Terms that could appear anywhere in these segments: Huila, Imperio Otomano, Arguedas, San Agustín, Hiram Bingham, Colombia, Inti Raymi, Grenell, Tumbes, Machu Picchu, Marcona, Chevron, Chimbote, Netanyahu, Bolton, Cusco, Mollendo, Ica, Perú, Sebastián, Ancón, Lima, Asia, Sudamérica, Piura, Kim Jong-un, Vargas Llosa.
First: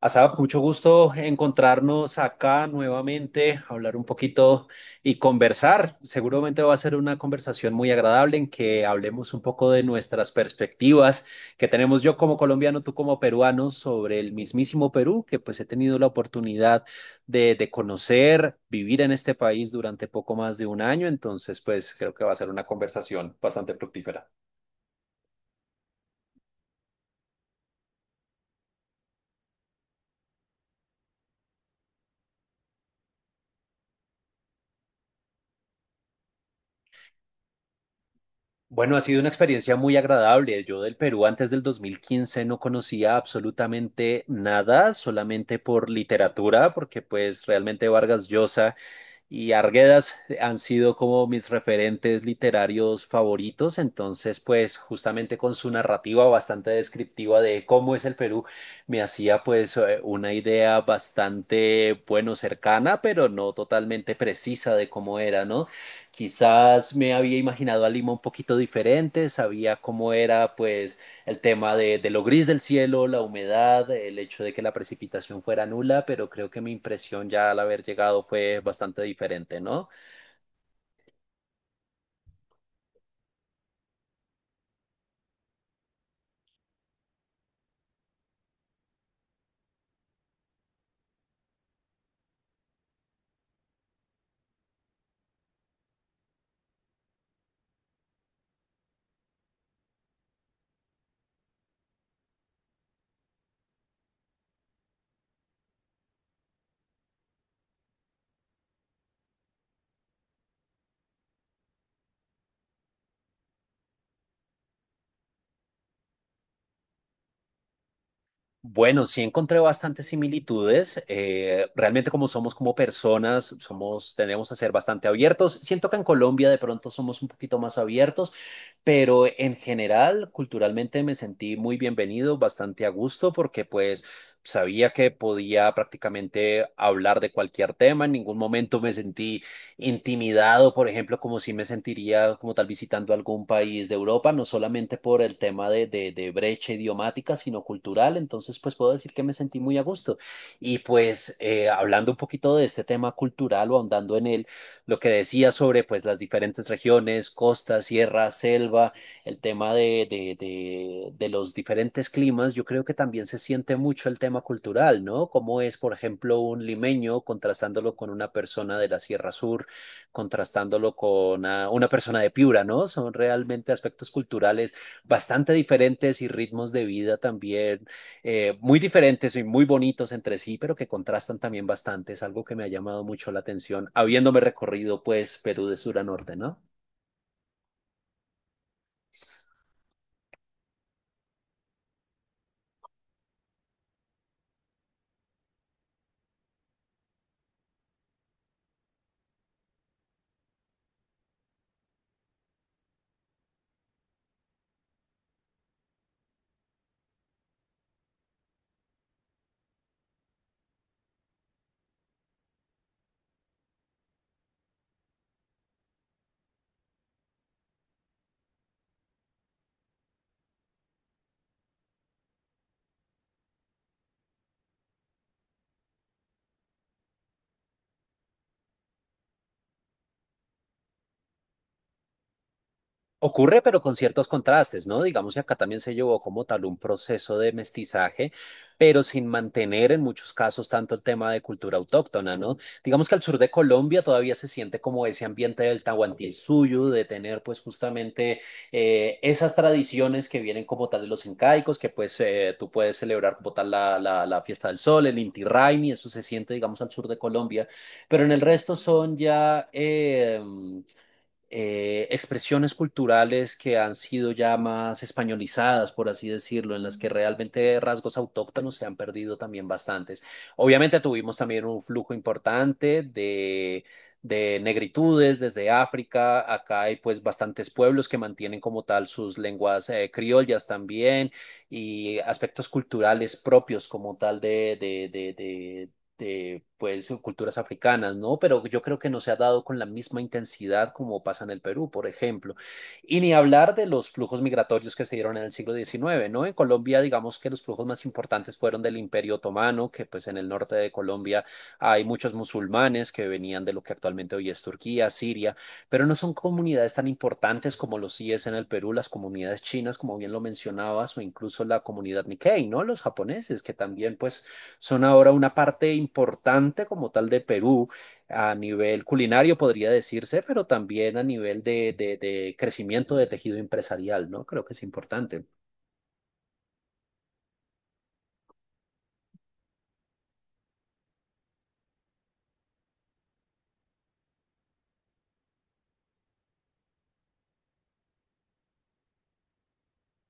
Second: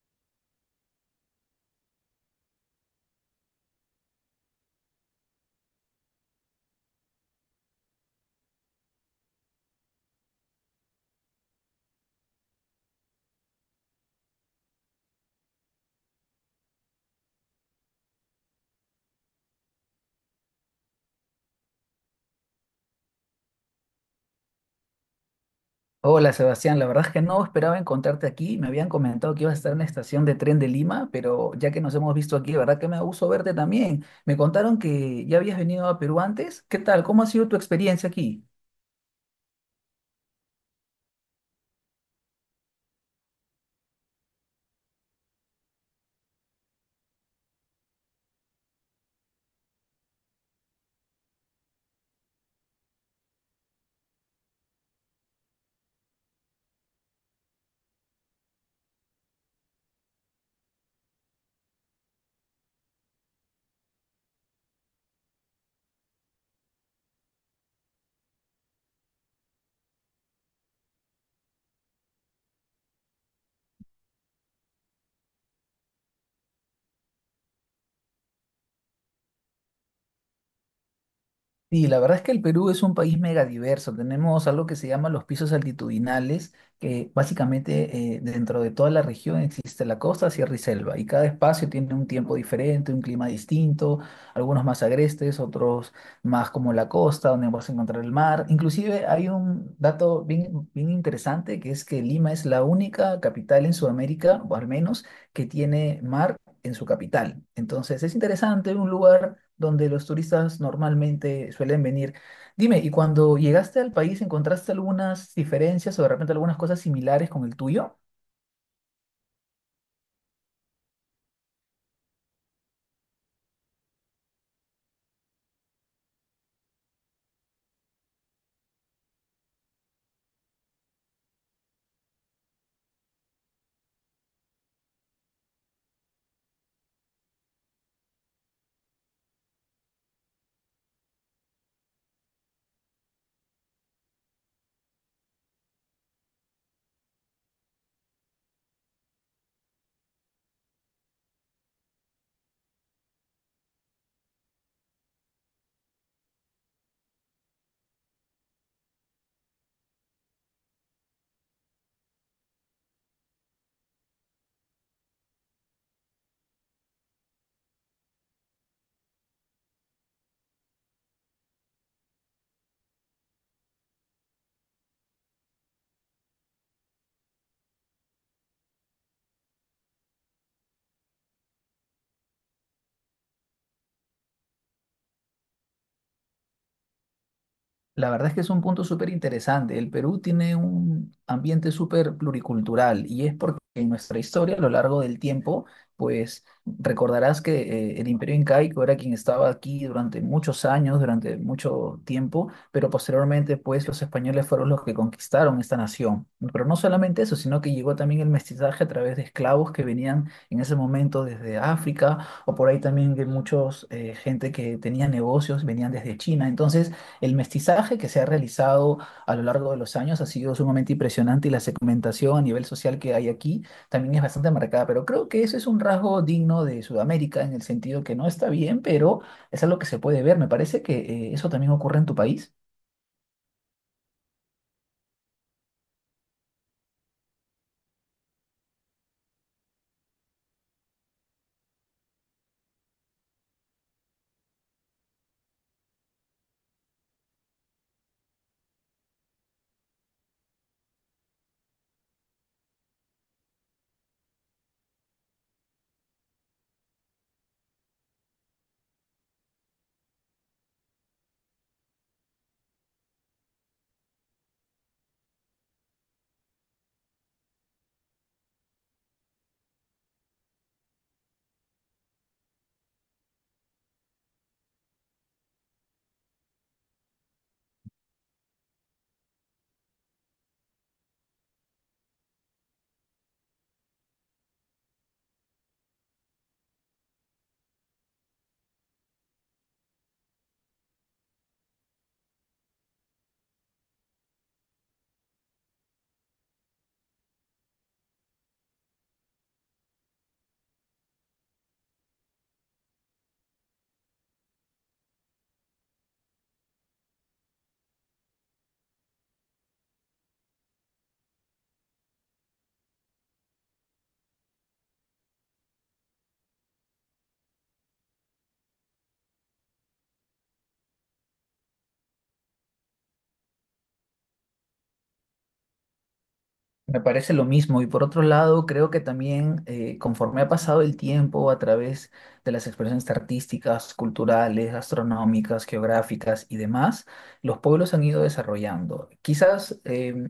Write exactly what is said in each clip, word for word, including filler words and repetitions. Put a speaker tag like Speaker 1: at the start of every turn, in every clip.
Speaker 1: Asaf, mucho gusto encontrarnos acá nuevamente, hablar un poquito y conversar. Seguramente va a ser una conversación muy agradable en que hablemos un poco de nuestras perspectivas que tenemos yo como colombiano, tú como peruano, sobre el mismísimo Perú, que pues he tenido la oportunidad de, de conocer, vivir en este país durante poco más de un año. Entonces, pues creo que va a ser una conversación bastante fructífera.
Speaker 2: Hola Sebastián, la verdad es que no esperaba encontrarte aquí. Me habían comentado que ibas a estar en la estación de tren de Lima, pero ya que nos hemos visto aquí, la verdad que me da gusto verte también. Me contaron que ya habías venido a Perú antes. ¿Qué tal? ¿Cómo ha sido tu experiencia aquí?
Speaker 1: Bueno, ha sido una experiencia muy agradable. Yo del Perú antes del dos mil quince no conocía absolutamente nada, solamente por literatura, porque pues realmente Vargas Llosa y Arguedas han sido como mis referentes literarios favoritos, entonces pues justamente con su narrativa bastante descriptiva de cómo es el Perú, me hacía pues eh, una idea bastante, bueno, cercana, pero no totalmente precisa de cómo era, ¿no? Quizás me había imaginado a Lima un poquito diferente, sabía cómo era pues el tema de, de lo gris del cielo, la humedad, el hecho de que la precipitación fuera nula, pero creo que mi impresión ya al haber llegado fue bastante diferente, ¿no?
Speaker 2: Sí, la verdad es que el Perú es un país mega diverso. Tenemos algo que se llama los pisos altitudinales, que básicamente eh, dentro de toda la región existe la costa, sierra y selva, y cada espacio tiene un tiempo diferente, un clima distinto, algunos más agrestes, otros más como la costa, donde vas a encontrar el mar. Inclusive hay un dato bien, bien interesante, que es que Lima es la única capital en Sudamérica, o al menos, que tiene mar en su capital. Entonces es interesante, un lugar donde los turistas normalmente suelen venir. Dime, ¿y cuando llegaste al país encontraste algunas diferencias o de repente algunas cosas similares con el tuyo?
Speaker 1: Bueno, sí encontré bastantes similitudes. Eh, realmente como somos como personas, somos, tenemos a ser bastante abiertos. Siento que en Colombia de pronto somos un poquito más abiertos, pero en general, culturalmente me sentí muy bienvenido, bastante a gusto, porque pues sabía que podía prácticamente hablar de cualquier tema. En ningún momento me sentí intimidado, por ejemplo, como si me sentiría como tal visitando algún país de Europa, no solamente por el tema de, de, de brecha idiomática, sino cultural. Entonces, pues puedo decir que me sentí muy a gusto. Y pues eh, hablando un poquito de este tema cultural o ahondando en él, lo que decía sobre pues las diferentes regiones, costa, sierra, selva, el tema de, de, de, de los diferentes climas, yo creo que también se siente mucho el tema cultural, ¿no? Como es, por ejemplo, un limeño contrastándolo con una persona de la Sierra Sur contrastándolo con ah, una persona de Piura, ¿no? Son realmente aspectos culturales bastante diferentes y ritmos de vida también eh, muy diferentes y muy bonitos entre sí, pero que contrastan también bastante. Es algo que me ha llamado mucho la atención, habiéndome recorrido pues Perú de sur a norte, ¿no?
Speaker 2: La verdad es que es un punto súper interesante. El Perú tiene un ambiente súper pluricultural y es porque en nuestra historia, a lo largo del tiempo, pues recordarás que eh, el Imperio Incaico era quien estaba aquí durante muchos años, durante mucho tiempo, pero posteriormente, pues los españoles fueron los que conquistaron esta nación. Pero no solamente eso, sino que llegó también el mestizaje a través de esclavos que venían en ese momento desde África o por ahí también de muchos eh, gente que tenía negocios, venían desde China. Entonces, el mestizaje que se ha realizado a lo largo de los años ha sido sumamente impresionante y la segmentación a nivel social que hay aquí también es bastante marcada, pero creo que eso es un rasgo digno de Sudamérica en el sentido que no está bien, pero es algo que se puede ver. Me parece que eh, eso también ocurre en tu país.
Speaker 1: Ocurre, pero con ciertos contrastes, ¿no? Digamos que acá también se llevó como tal un proceso de mestizaje, pero sin mantener en muchos casos tanto el tema de cultura autóctona, ¿no? Digamos que al sur de Colombia todavía se siente como ese ambiente del Tahuantinsuyo, de tener pues justamente eh, esas tradiciones que vienen como tal de los incaicos, que pues eh, tú puedes celebrar como tal la, la, la fiesta del sol, el Inti Raymi, eso se siente, digamos, al sur de Colombia, pero en el resto son ya... eh, eh, expresiones culturales que han sido ya más españolizadas, por así decirlo, en las que realmente rasgos autóctonos se han perdido también bastantes. Obviamente tuvimos también un flujo importante de, de negritudes desde África. Acá hay pues bastantes pueblos que mantienen como tal sus lenguas eh, criollas también y aspectos culturales propios como tal de, de, de, de, de, pues, culturas africanas, ¿no? Pero yo creo que no se ha dado con la misma intensidad como pasa en el Perú, por ejemplo. Y ni hablar de los flujos migratorios que se dieron en el siglo diecinueve, ¿no? En Colombia, digamos que los flujos más importantes fueron del Imperio Otomano, que pues en el norte de Colombia hay muchos musulmanes que venían de lo que actualmente hoy es Turquía, Siria, pero no son comunidades tan importantes como lo sí es en el Perú, las comunidades chinas, como bien lo mencionabas, o incluso la comunidad Nikkei, ¿no? Los japoneses, que también pues son ahora una parte importante como tal de Perú a nivel culinario, podría decirse, pero también a nivel de, de, de crecimiento de tejido empresarial, ¿no? Creo que es importante.
Speaker 2: Me parece lo mismo y por otro lado creo que también eh, conforme ha pasado el tiempo a través de las expresiones artísticas, culturales, gastronómicas, geográficas y demás, los pueblos han ido desarrollando. Quizás em,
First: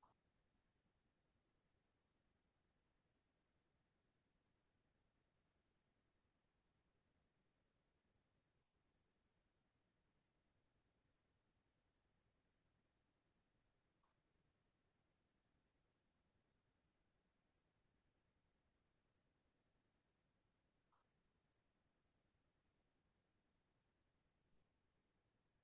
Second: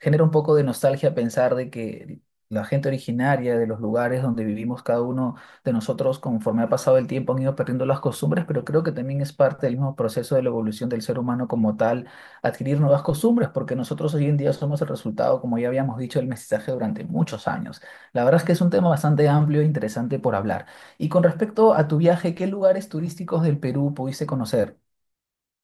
Speaker 2: genera un poco de nostalgia pensar de que la gente originaria de los lugares donde vivimos cada uno de nosotros conforme ha pasado el tiempo han ido perdiendo las costumbres, pero creo que también es parte del mismo proceso de la evolución del ser humano como tal adquirir nuevas costumbres, porque nosotros hoy en día somos el resultado, como ya habíamos dicho, del mestizaje durante muchos años. La verdad es que es un tema bastante amplio e interesante por hablar. Y con respecto a tu viaje, ¿qué lugares turísticos del Perú pudiste conocer?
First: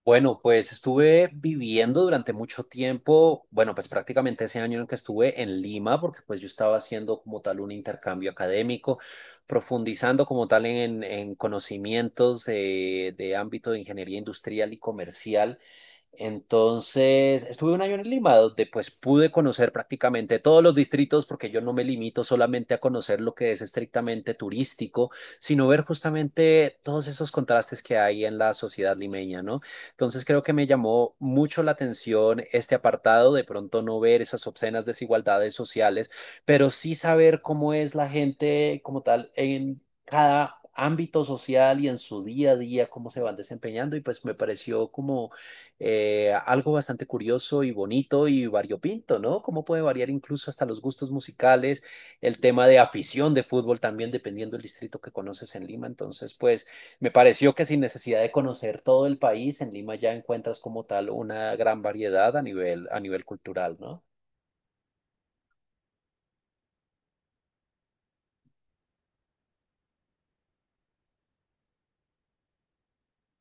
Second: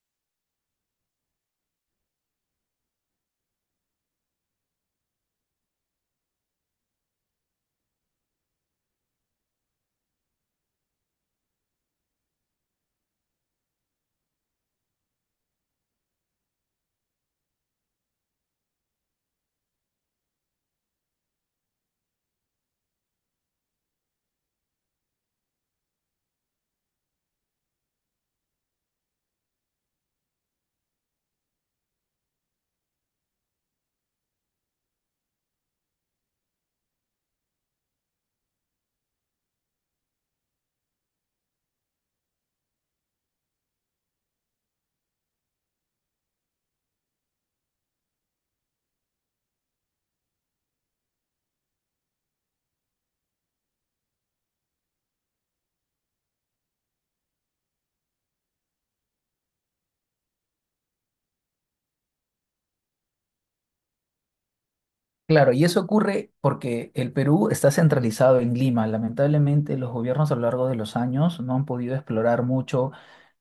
Speaker 1: Bueno, pues estuve viviendo durante mucho tiempo, bueno, pues prácticamente ese año en que estuve en Lima, porque pues yo estaba haciendo como tal un intercambio académico, profundizando como tal en, en conocimientos eh, de ámbito de ingeniería industrial y comercial. Entonces, estuve un año en Lima, donde pues pude conocer prácticamente todos los distritos, porque yo no me limito solamente a conocer lo que es estrictamente turístico, sino ver justamente todos esos contrastes que hay en la sociedad limeña, ¿no? Entonces, creo que me llamó mucho la atención este apartado, de pronto no ver esas obscenas desigualdades sociales, pero sí saber cómo es la gente como tal en cada ámbito social y en su día a día, cómo se van desempeñando, y pues me pareció como eh, algo bastante curioso y bonito y variopinto, ¿no? Cómo puede variar incluso hasta los gustos musicales, el tema de afición de fútbol también, dependiendo del distrito que conoces en Lima. Entonces, pues me pareció que sin necesidad de conocer todo el país, en Lima ya encuentras como tal una gran variedad a nivel, a nivel cultural, ¿no?
Speaker 2: Claro, y eso ocurre porque el Perú está centralizado en Lima. Lamentablemente, los gobiernos a lo largo de los años no han podido explorar mucho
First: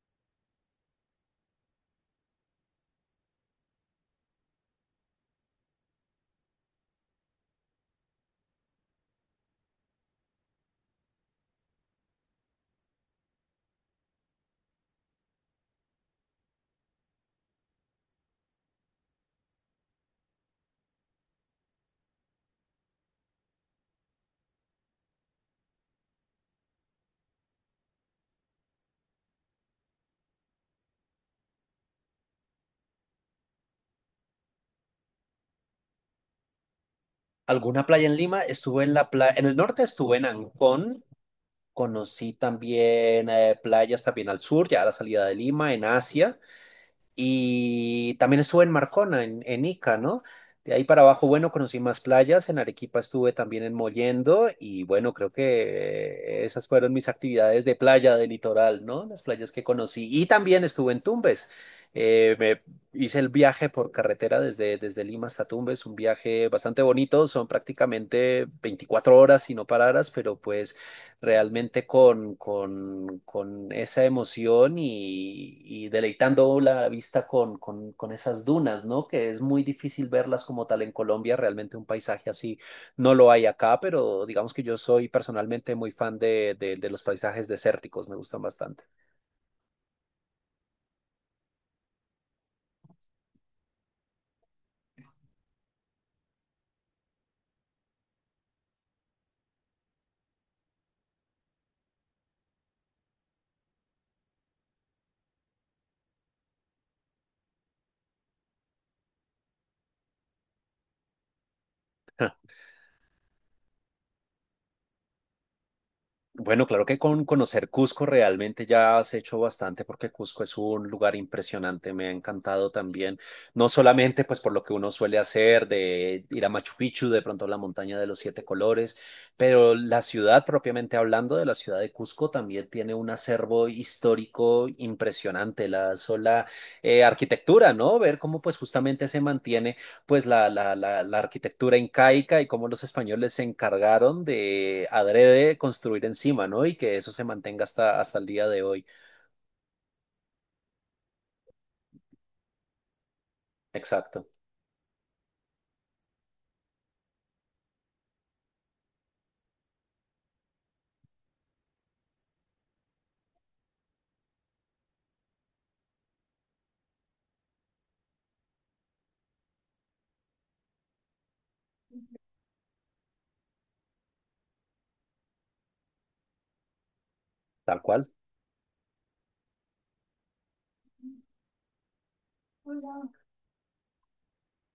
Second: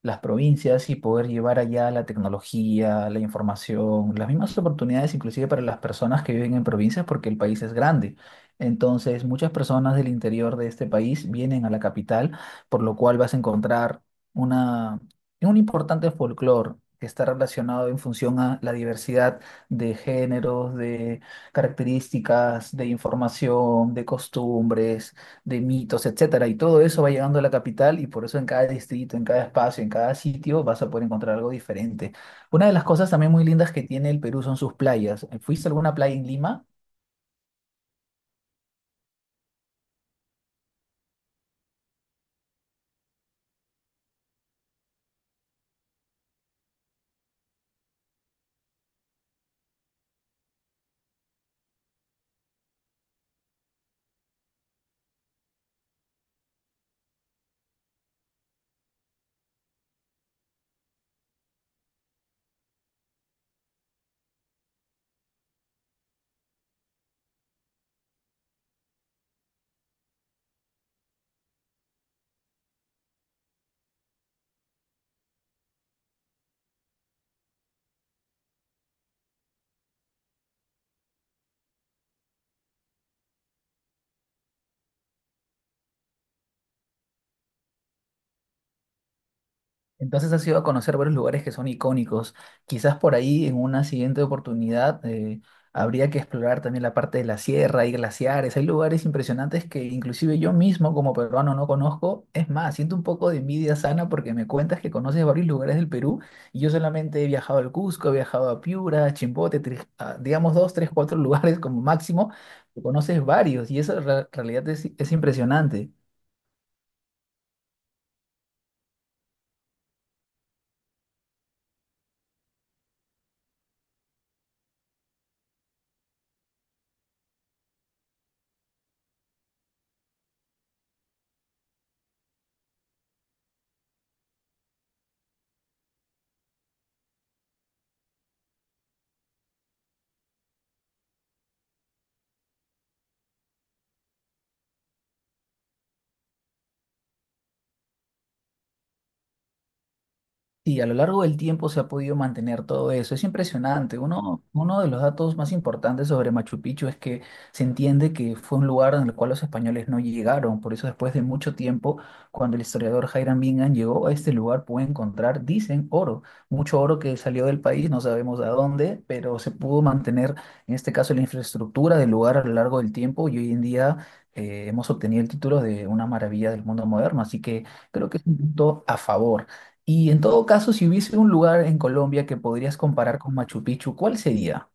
Speaker 2: las provincias y poder llevar allá la tecnología, la información, las mismas oportunidades inclusive para las personas que viven en provincias porque el país es grande. Entonces, muchas personas del interior de este país vienen a la capital, por lo cual vas a encontrar una, un importante folclore que está relacionado en función a la diversidad de géneros, de características de información, de costumbres, de mitos, etcétera. Y todo eso va llegando a la capital y por eso en cada distrito, en cada espacio, en cada sitio vas a poder encontrar algo diferente. Una de las cosas también muy lindas que tiene el Perú son sus playas. ¿Fuiste a alguna playa en Lima?
Speaker 1: ¿Alguna playa en Lima? Estuve en la playa, en el norte estuve en Ancón. Conocí también eh, playas también al sur, ya a la salida de Lima, en Asia. Y también estuve en Marcona, en, en Ica, ¿no? De ahí para abajo, bueno, conocí más playas, en Arequipa estuve también en Mollendo y bueno, creo que eh, esas fueron mis actividades de playa, de litoral, ¿no? Las playas que conocí. Y también estuve en Tumbes. Eh, me hice el viaje por carretera desde, desde Lima hasta Tumbes, un viaje bastante bonito, son prácticamente veinticuatro horas si no pararas, pero pues realmente con, con, con esa emoción y, y deleitando la vista con, con, con esas dunas, ¿no? Que es muy difícil verlas como tal en Colombia, realmente un paisaje así no lo hay acá, pero digamos que yo soy personalmente muy fan de, de, de los paisajes desérticos, me gustan bastante.
Speaker 2: Entonces has ido a conocer varios lugares que son icónicos. Quizás por ahí en una siguiente oportunidad eh, habría que explorar también la parte de la sierra, hay glaciares, hay lugares impresionantes que inclusive yo mismo como peruano no conozco. Es más, siento un poco de envidia sana porque me cuentas que conoces varios lugares del Perú y yo solamente he viajado al Cusco, he viajado a Piura, a Chimbote, tres- a, digamos dos, tres, cuatro lugares como máximo. Tú Conoces varios y eso en realidad es es impresionante.
Speaker 1: Bueno, claro que con conocer Cusco realmente ya has hecho bastante porque Cusco es un lugar impresionante, me ha encantado también, no solamente pues por lo que uno suele hacer de ir a Machu Picchu, de pronto a la montaña de los siete colores, pero la ciudad propiamente hablando de la ciudad de Cusco también tiene un acervo histórico impresionante, la sola eh, arquitectura, ¿no? Ver cómo pues justamente se mantiene pues la, la, la, la arquitectura incaica y cómo los españoles se encargaron de adrede construir encima, ¿no? Y que eso se mantenga hasta, hasta el día de hoy.
Speaker 2: Y a lo largo del tiempo se ha podido mantener todo eso. Es impresionante.
Speaker 1: Exacto,
Speaker 2: Uno, uno de los datos más importantes sobre Machu Picchu es que se entiende que fue un lugar en el cual los españoles no llegaron. Por eso después de mucho tiempo, cuando el historiador Hiram Bingham llegó a este lugar, pudo encontrar, dicen, oro. Mucho oro que salió del país, no sabemos a dónde, pero se pudo mantener, en este caso, la infraestructura del lugar a lo largo del tiempo y hoy en día... eh, hemos obtenido el título de una maravilla del mundo moderno, así que
Speaker 1: tal cual.
Speaker 2: creo que es un punto a favor. Y en todo caso, si hubiese un lugar en Colombia que podrías
Speaker 1: Hola.
Speaker 2: comparar con Machu Picchu, ¿cuál sería?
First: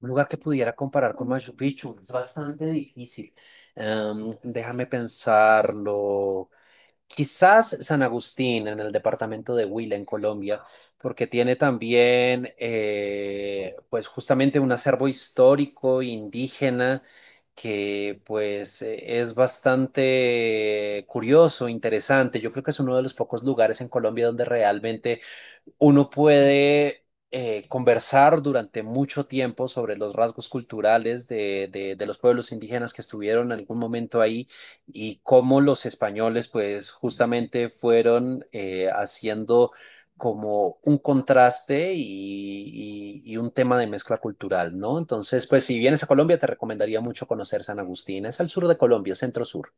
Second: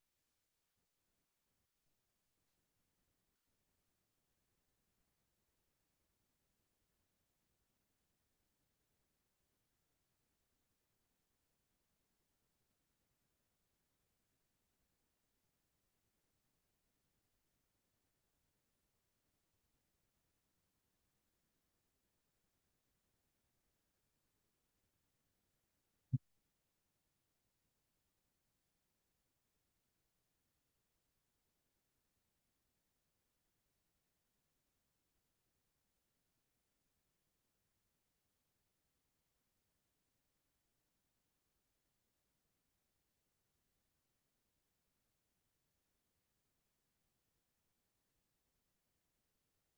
Speaker 1: Un lugar que pudiera comparar con Machu Picchu es bastante difícil. Em, déjame pensarlo. Quizás San Agustín, en el departamento de Huila, en Colombia, porque tiene también, eh, pues justamente un acervo histórico indígena que pues eh, es bastante curioso, interesante. Yo creo que es uno de los pocos lugares en Colombia donde realmente uno puede eh, conversar durante mucho tiempo sobre los rasgos culturales de, de- de los pueblos indígenas que estuvieron en algún momento ahí y cómo los españoles pues justamente fueron eh, haciendo como un contraste y, y- y un tema de mezcla cultural, ¿no? Entonces, pues si vienes a Colombia, te recomendaría mucho conocer San Agustín. Es al sur de Colombia, centro sur.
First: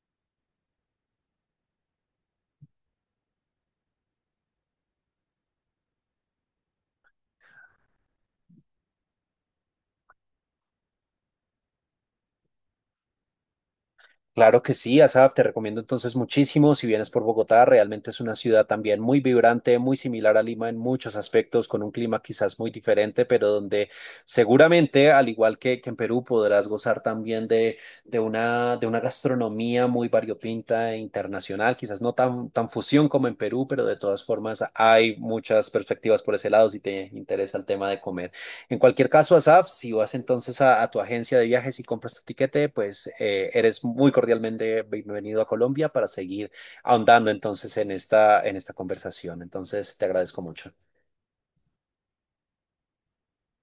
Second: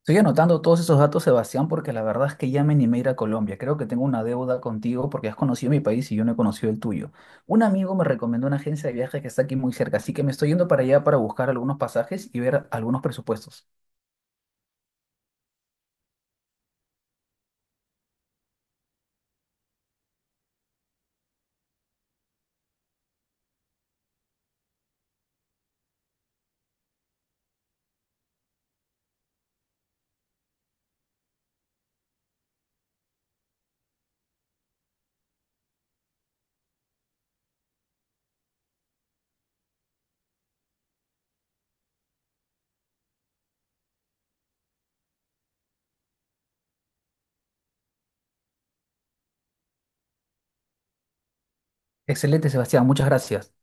Speaker 2: Estoy anotando todos esos datos, Sebastián, porque la verdad es que ya me animé a ir a Colombia. Creo que tengo una deuda contigo porque has conocido mi país y yo no he conocido el tuyo. Un amigo me recomendó una agencia de viajes que está aquí muy cerca, así que me estoy yendo para allá para buscar algunos pasajes y ver algunos presupuestos.
Speaker 1: Claro que sí, Asaf, te recomiendo entonces muchísimo. Si vienes por Bogotá, realmente es una ciudad también muy vibrante, muy similar a Lima en muchos aspectos, con un clima quizás muy diferente, pero donde seguramente, al igual que, que en Perú, podrás gozar también de, de una, de una gastronomía muy variopinta e internacional, quizás no tan, tan fusión como en Perú, pero de todas formas hay muchas perspectivas por ese lado si te interesa el tema de comer. En cualquier caso, Asaf, si vas entonces a, a tu agencia de viajes y compras tu tiquete, pues eh, eres muy cordialmente bienvenido a Colombia para seguir ahondando entonces en esta, en esta conversación. Entonces, te agradezco mucho.
Speaker 2: Excelente, Sebastián, muchas gracias.